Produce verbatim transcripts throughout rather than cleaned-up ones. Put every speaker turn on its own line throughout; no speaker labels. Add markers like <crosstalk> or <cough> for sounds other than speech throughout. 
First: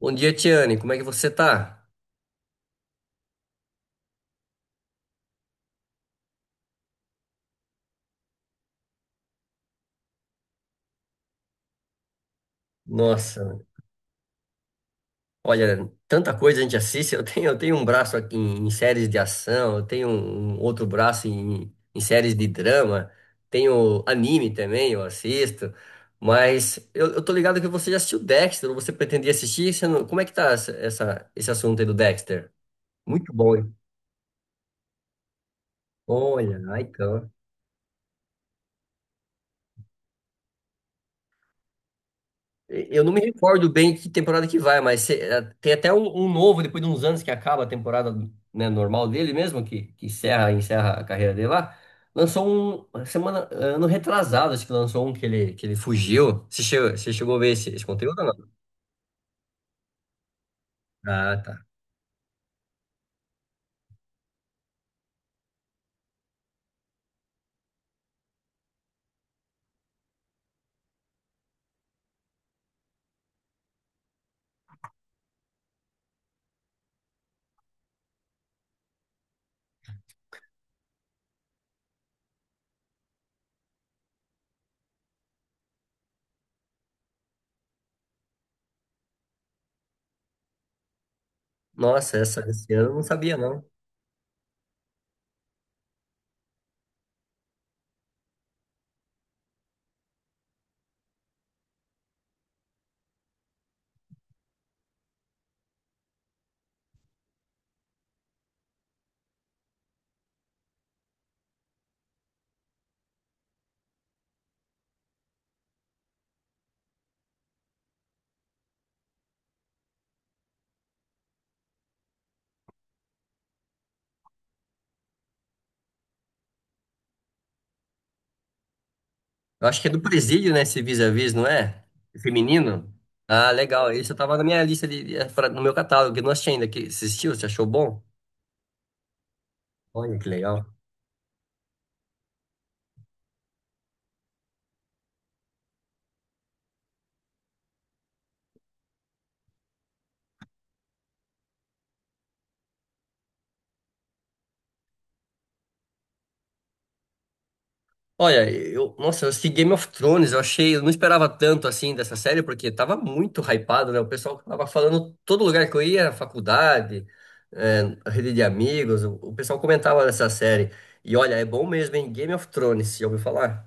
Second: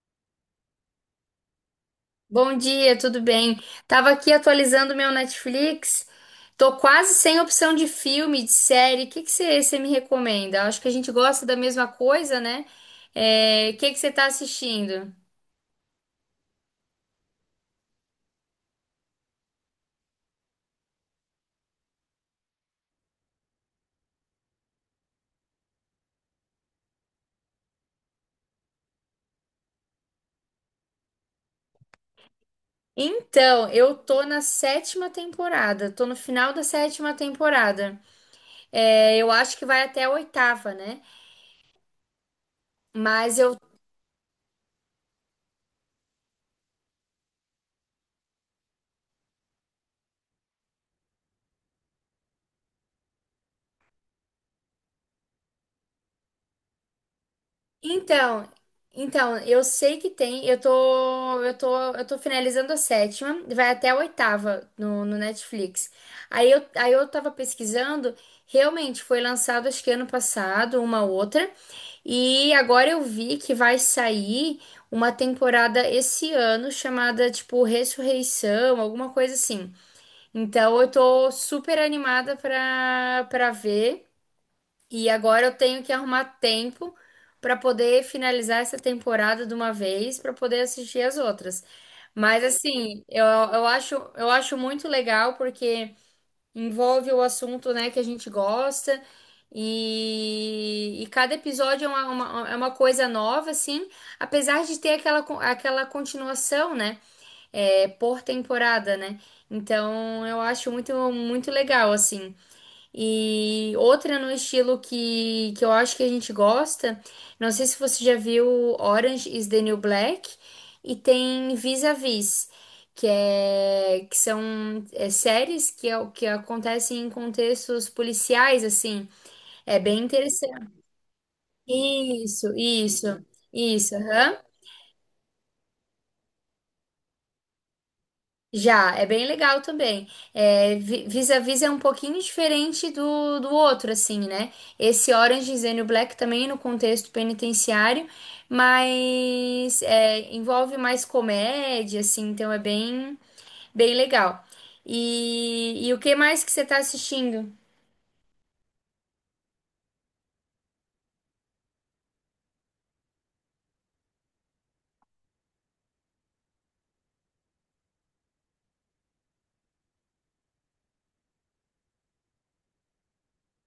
Bom dia, Tiane. Como é que você tá?
Bom dia, tudo bem? Tava aqui atualizando meu Netflix. Tô quase sem opção de filme, de série. O que que você me recomenda? Acho que a gente gosta da mesma coisa, né?
Nossa,
É, o que que você tá assistindo?
olha, tanta coisa a gente assiste. Eu tenho, eu tenho um braço aqui em, em séries de ação, eu tenho um um outro braço em, em séries de drama, tenho anime também, eu assisto. Mas eu, eu tô ligado que você já assistiu Dexter, ou você pretendia assistir? Você não- Como é que tá essa, essa- esse assunto aí do Dexter? Muito bom,
Então,
hein?
eu tô na sétima temporada. Tô no final
Olha,
da
ai,
sétima
então.
temporada. É, eu acho que vai até a oitava, né?
Eu não me
Mas eu
recordo bem que temporada que vai, mas se- eh, tem até um, um novo, depois de uns anos que acaba a temporada, né, normal dele mesmo, que, que encerra, encerra a carreira dele lá. Lançou um, semana, ano retrasado, acho que lançou um que ele, que ele fugiu. Você chegou, você chegou a ver esse, esse conteúdo ou
Então,
não?
então, eu sei que tem, eu
Ah,
tô, eu
tá.
tô, eu tô finalizando a sétima, vai até a oitava no, no Netflix. Aí eu, aí eu tava pesquisando, realmente foi lançado acho que ano passado, uma outra, e agora eu vi que vai sair uma temporada esse ano chamada tipo Ressurreição, alguma coisa assim. Então eu tô super animada pra, pra ver. E agora eu tenho que arrumar tempo para poder finalizar essa temporada de uma vez para poder assistir as outras.
Nossa,
Mas
essa, esse ano eu não
assim, eu,
sabia, não.
eu acho, eu acho muito legal porque envolve o assunto, né, que a gente gosta. E, e cada episódio é uma, uma- é uma coisa nova, assim, apesar de ter aquela, con- aquela continuação, né, é, por temporada, né? Então eu acho muito, muito legal, assim. E outra no estilo que, que eu acho que a gente gosta, não sei se você já viu Orange is the New Black, e tem Vis-a-Vis, que, é, que são é, séries que, é o- que acontecem em contextos policiais, assim.
Eu
É
acho que é
bem
do Presídio, né,
interessante.
esse Vis-a-Vis, não é?
Isso,
Feminino?
isso,
Ah, legal.
isso.
Esse eu tava
Aham.
na minha lista, de, de- pra- no meu catálogo, que eu não assisti ainda. Que, você assistiu? Você achou bom?
Já, é bem legal também.
Olha que legal.
É, vi- Vis-a-Vis é um pouquinho diferente do, do outro, assim, né? Esse Orange is the New Black também no contexto penitenciário, mas é, envolve mais comédia, assim, então é bem, bem legal. E, e o que mais que você tá assistindo?
Olha, eu, nossa, eu assisti Game of Thrones, eu achei, eu não esperava tanto assim dessa série, porque tava muito hypado, né? O pessoal tava falando todo lugar que eu ia, faculdade, é, rede de amigos, o, o pessoal comentava dessa série. E olha, é bom mesmo, hein? Game of Thrones, já ouviu falar?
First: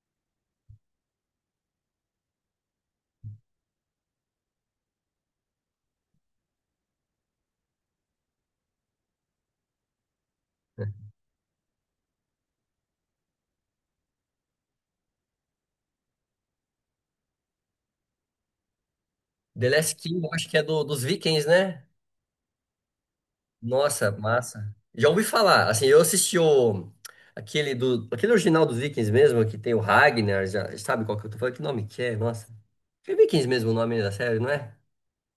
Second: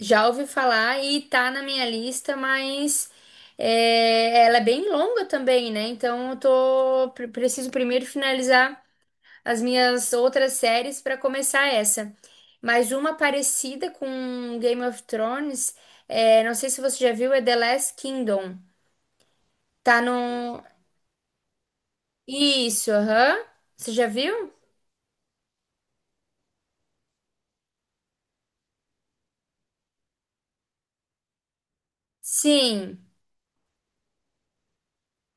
Já ouvi falar e tá na minha lista, mas é, ela é bem longa também, né? Então eu tô, pre- preciso primeiro finalizar as minhas outras séries para começar essa. Mas uma parecida com Game of Thrones, é, não sei se você já viu, é The Last Kingdom.
The Last
Tá
King, eu acho que é
no.
do, dos Vikings, né?
Isso, aham. Você já
Nossa,
viu?
massa. Já ouvi falar, assim, eu assisti o, aquele, do, aquele original dos Vikings mesmo, que tem o Ragnar, já, sabe qual que eu tô falando? Que nome que é? Nossa.
Sim,
É Vikings mesmo o nome da série, não é?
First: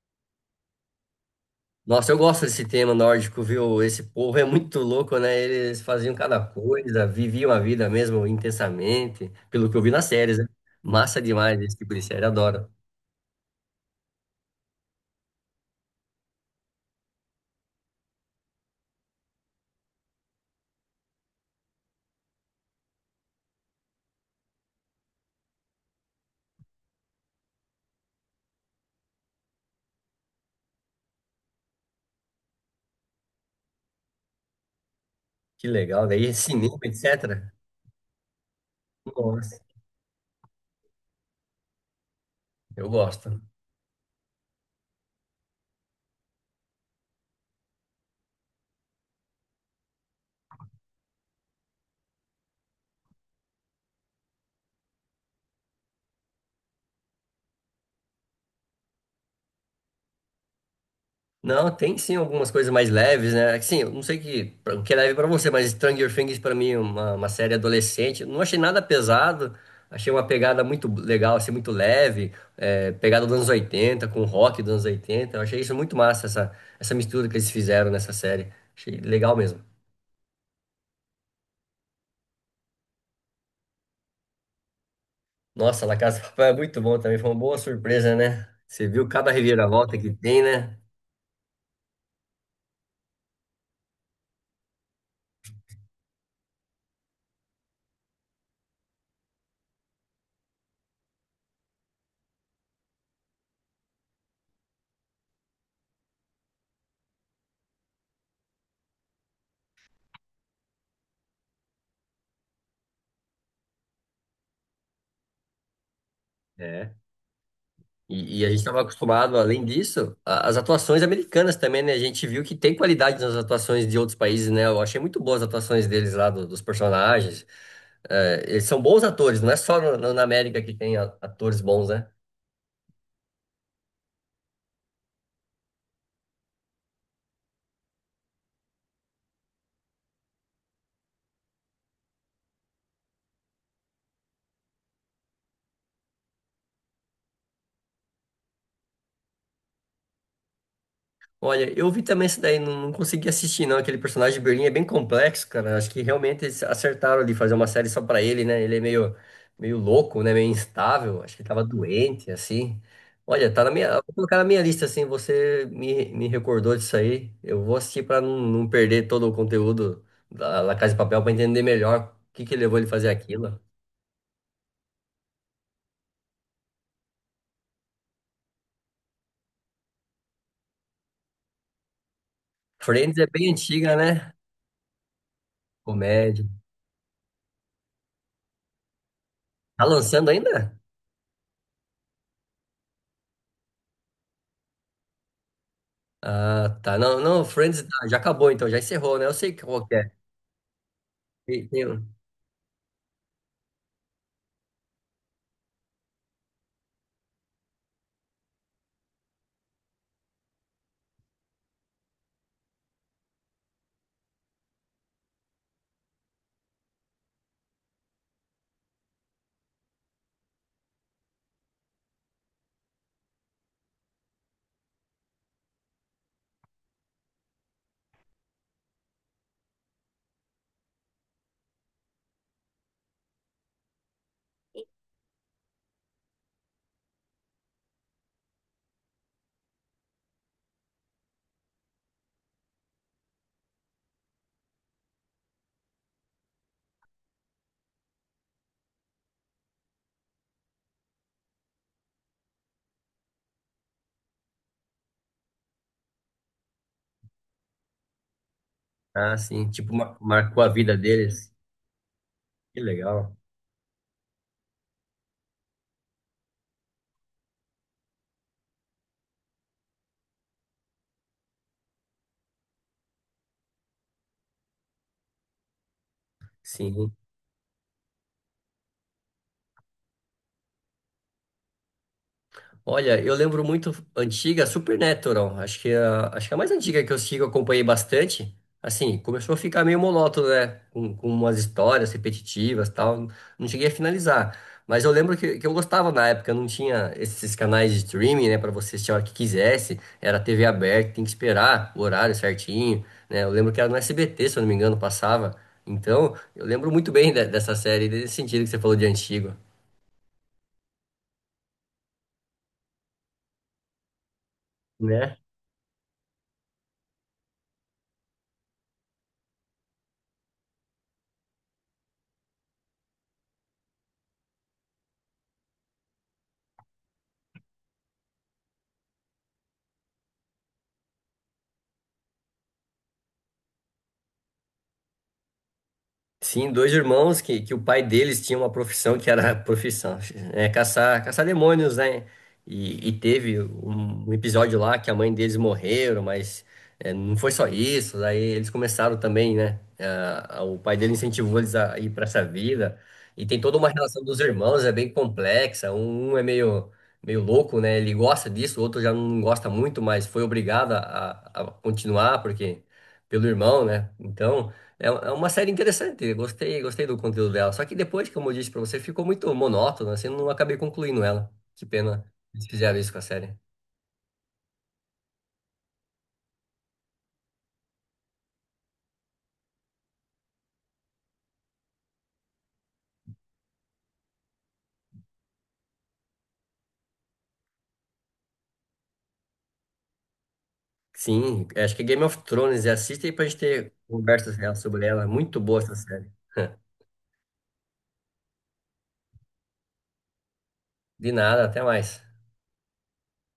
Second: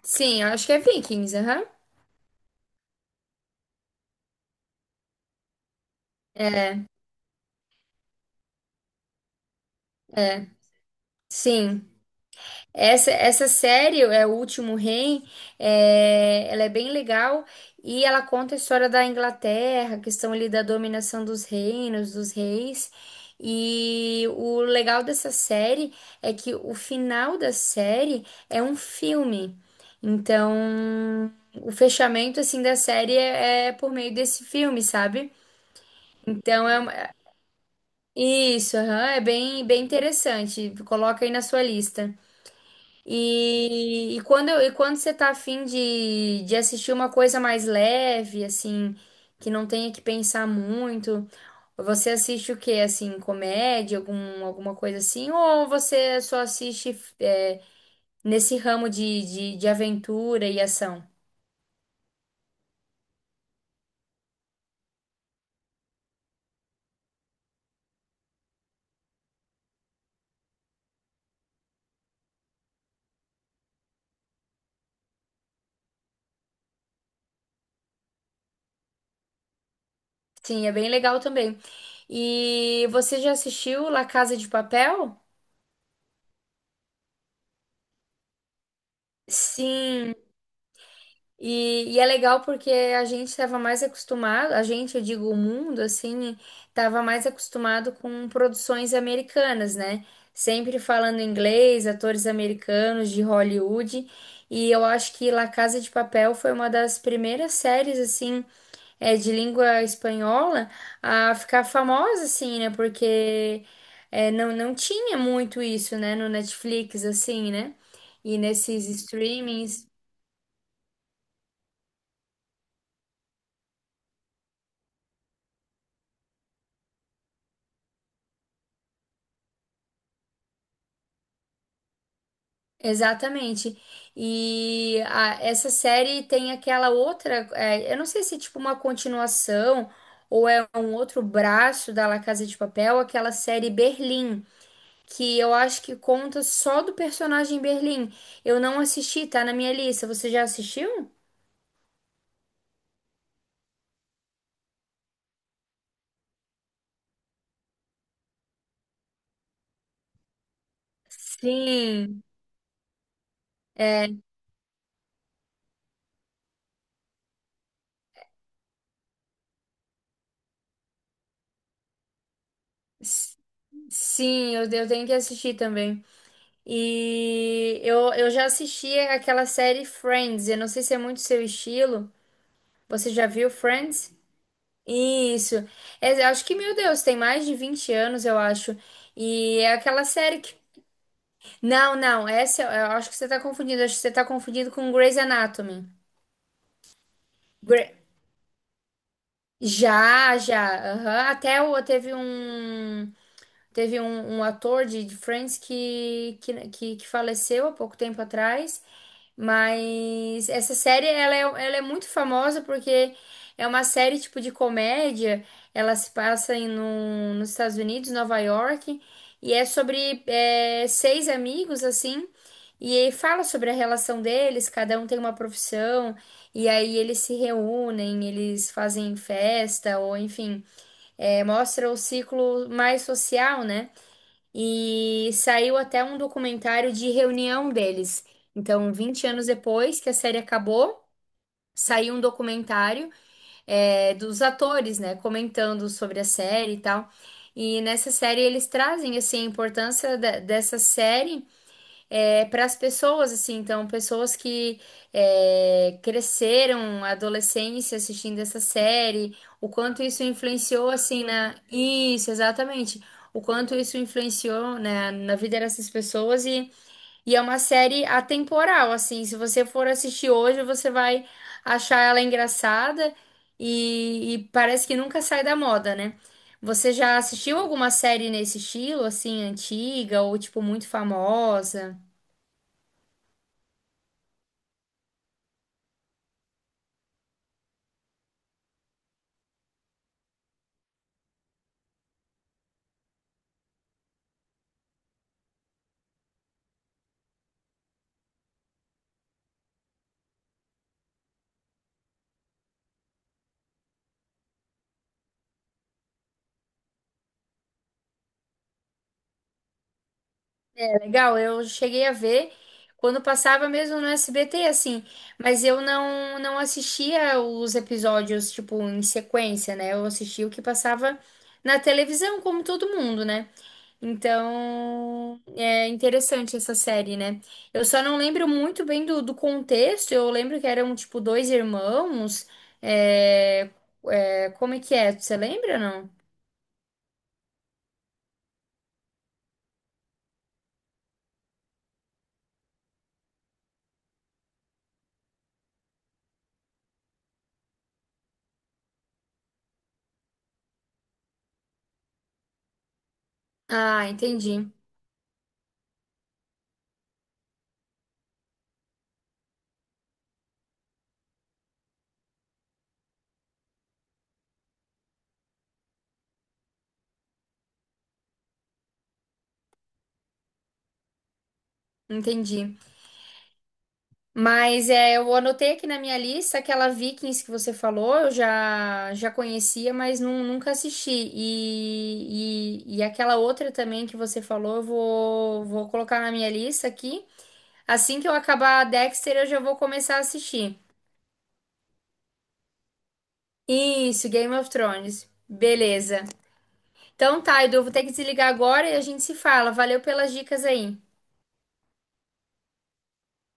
sim, eu acho que é Vikings, aham.
Nossa, eu gosto desse tema nórdico, viu? Esse povo é muito louco, né? Eles faziam cada coisa, viviam a vida mesmo intensamente, pelo que eu vi nas séries, né?
É,
Massa demais esse
sim.
tipo de série, adoro.
Essa, essa série, é O Último Rei, é, ela é bem legal e ela conta a história da Inglaterra, a questão ali da dominação dos reinos, dos reis. E o legal dessa série é que o final da série é um filme. Então, o fechamento assim da série é, é por meio desse filme, sabe?
Que legal, daí
Então,
cinema,
é uma-
etcetera.
isso, aham, é
Nossa,
bem, bem interessante. Coloca aí na sua lista.
eu gosto.
E, e quando, eu- e quando você tá afim de, de assistir uma coisa mais leve, assim, que não tenha que pensar muito, você assiste o quê? Assim, comédia, algum, alguma coisa assim? Ou você só assiste é, nesse ramo de, de, de aventura e ação?
Não, tem sim algumas coisas mais leves, né? Assim, eu não sei que, pra- o que é leve pra você, mas Stranger Things pra mim é uma, uma série adolescente. Não achei nada pesado, achei uma pegada muito legal, assim, muito leve, é, pegada dos anos oitenta com rock dos anos oitenta. Eu achei isso muito massa, essa, essa mistura que eles fizeram nessa série. Achei legal mesmo.
Sim, é bem legal também. E você já assistiu La Casa de Papel?
Nossa, La Casa de Papel é muito bom também, foi uma boa surpresa, né? Você viu cada reviravolta que
Sim.
tem, né?
E, e é legal porque a gente estava mais acostumado, a gente, eu digo o mundo, assim, estava mais acostumado com produções americanas, né? Sempre falando inglês, atores americanos de Hollywood. E eu acho que La Casa de Papel foi uma das primeiras séries, assim, é, de língua espanhola a ficar famosa, assim, né? Porque é, não, não tinha muito isso, né, no
É.
Netflix, assim, né? E
E, e a gente estava
nesses
acostumado, além
streamings.
disso, a- as atuações americanas também, né? A gente viu que tem qualidade nas atuações de outros países, né? Eu achei muito boas as atuações deles lá, do- dos personagens. É, eles são bons atores, não é só no- no- na América que tem a- atores bons, né?
Exatamente. E a- essa série tem aquela outra, é, eu não sei se é tipo uma continuação ou é um outro braço da La Casa de Papel, aquela série Berlim, que eu acho que conta só do personagem Berlim. Eu não assisti, tá na minha lista. Você já assistiu?
Olha, eu vi também esse daí, não, não consegui assistir não, aquele personagem de Berlim é bem complexo, cara, acho que realmente eles acertaram ali fazer uma série só pra ele, né, ele é meio, meio louco, né, meio instável, acho que ele tava
Sim,
doente, assim, olha, tá na minha, vou colocar na minha lista, assim, você me, me recordou disso aí, eu vou assistir pra não, não perder todo o conteúdo da La Casa de Papel pra entender melhor o que que levou ele a fazer
s-
aquilo.
sim, eu, eu tenho que assistir também. E eu, eu já assisti aquela série Friends, eu não sei se é muito seu estilo. Você
Friends é
já
bem
viu
antiga,
Friends?
né,
Isso. É, eu acho
comédia,
que, meu Deus, tem mais de vinte anos, eu acho. E é
tá
aquela
lançando
série que.
ainda?
Não, não, essa eu eu acho que você tá confundindo. Acho que você tá confundindo com Grey's Anatomy.
Ah, tá. Não, não, Friends
Gre-
ah, já acabou então, já encerrou, né? Eu sei qual que é.
Já, já. Aham. Até
Tem-
o,
tem um-
teve um. Teve um, um ator de de Friends que, que, que, que faleceu há pouco tempo atrás. Mas essa série, ela é, ela é muito famosa porque é uma série tipo de comédia. Ela se passa em, num- nos Estados Unidos, Nova York, e é sobre é, seis amigos, assim, e aí fala sobre a relação deles, cada um tem uma profissão, e aí eles se reúnem, eles fazem festa, ou enfim, é, mostra o ciclo mais social, né? E saiu até um documentário de reunião deles. Então, vinte anos depois que a série acabou, saiu um documentário é, dos atores, né, comentando sobre a série e tal. E nessa série eles trazem assim a importância da- dessa série é, para as pessoas, assim, então, pessoas que é, cresceram a adolescência assistindo essa série,
Ah, sim,
o
tipo,
quanto
mar-
isso
marcou a
influenciou,
vida
assim,
deles.
na... Isso,
Que
exatamente.
legal.
O quanto isso influenciou, né, na vida dessas pessoas e, e é uma série atemporal, assim, se você for assistir hoje, você vai achar ela engraçada e, e parece que nunca sai da moda, né? Você
Sim.
já assistiu alguma série nesse estilo, assim, antiga ou, tipo, muito famosa?
Olha, eu lembro muito antiga, Supernatural. Acho que é a, acho que é a mais antiga que eu sigo, eu acompanhei bastante. Assim, começou a ficar meio monótono, né? Com, com umas histórias repetitivas e tal. Não cheguei a finalizar. Mas eu lembro que, que eu gostava na época, não tinha esses canais de streaming, né? Pra você assistir a hora que quisesse. Era T V aberta, tem que esperar o horário certinho, né? Eu lembro que era no S B T, se eu não me engano, passava. Então, eu lembro muito bem de- dessa série, desse sentido que você falou de antigo,
Legal, eu cheguei a ver quando passava mesmo no S B T, assim,
né?
mas eu não, não assistia os episódios, tipo, em sequência, né? Eu assistia o que passava na televisão, como todo mundo, né? Então, é interessante essa série, né? Eu só não lembro muito bem do, do contexto, eu lembro que eram, tipo, dois irmãos, é, é, como é que é? Você lembra, não?
Sim, dois irmãos que, que o pai deles tinha uma profissão que era <laughs> profissão, é, caçar, caçar demônios, né? E, e teve um, um episódio lá que a mãe deles morreram, mas é, não foi só isso. Daí eles começaram também, né? Ah, o pai dele incentivou eles a ir para essa vida. E tem toda uma
Ah,
relação dos
entendi,
irmãos, é bem complexa. Um, um é meio, meio louco, né? Ele gosta disso, o outro já não gosta muito, mas foi obrigado a, a a continuar, porque pelo irmão, né? Então. É é uma série interessante, gostei, gostei do conteúdo dela. Só que depois, como eu disse pra você, ficou muito monótono, assim, não acabei concluindo ela. Que pena eles
entendi.
fizeram isso com a série.
Mas é, eu anotei aqui na minha lista aquela Vikings que você falou, eu já, já conhecia, mas nun- nunca assisti. E, e, e aquela outra também que você falou, eu vou, vou colocar na minha lista aqui. Assim que eu acabar a Dexter, eu já vou começar a assistir.
Sim, acho que é Game of Thrones, assista aí pra gente ter
Isso, Game
conversas
of
reais sobre ela.
Thrones.
Muito boa essa
Beleza.
série.
Então tá, Edu, eu vou ter que desligar agora e a gente se fala. Valeu pelas dicas aí.
De nada, até mais.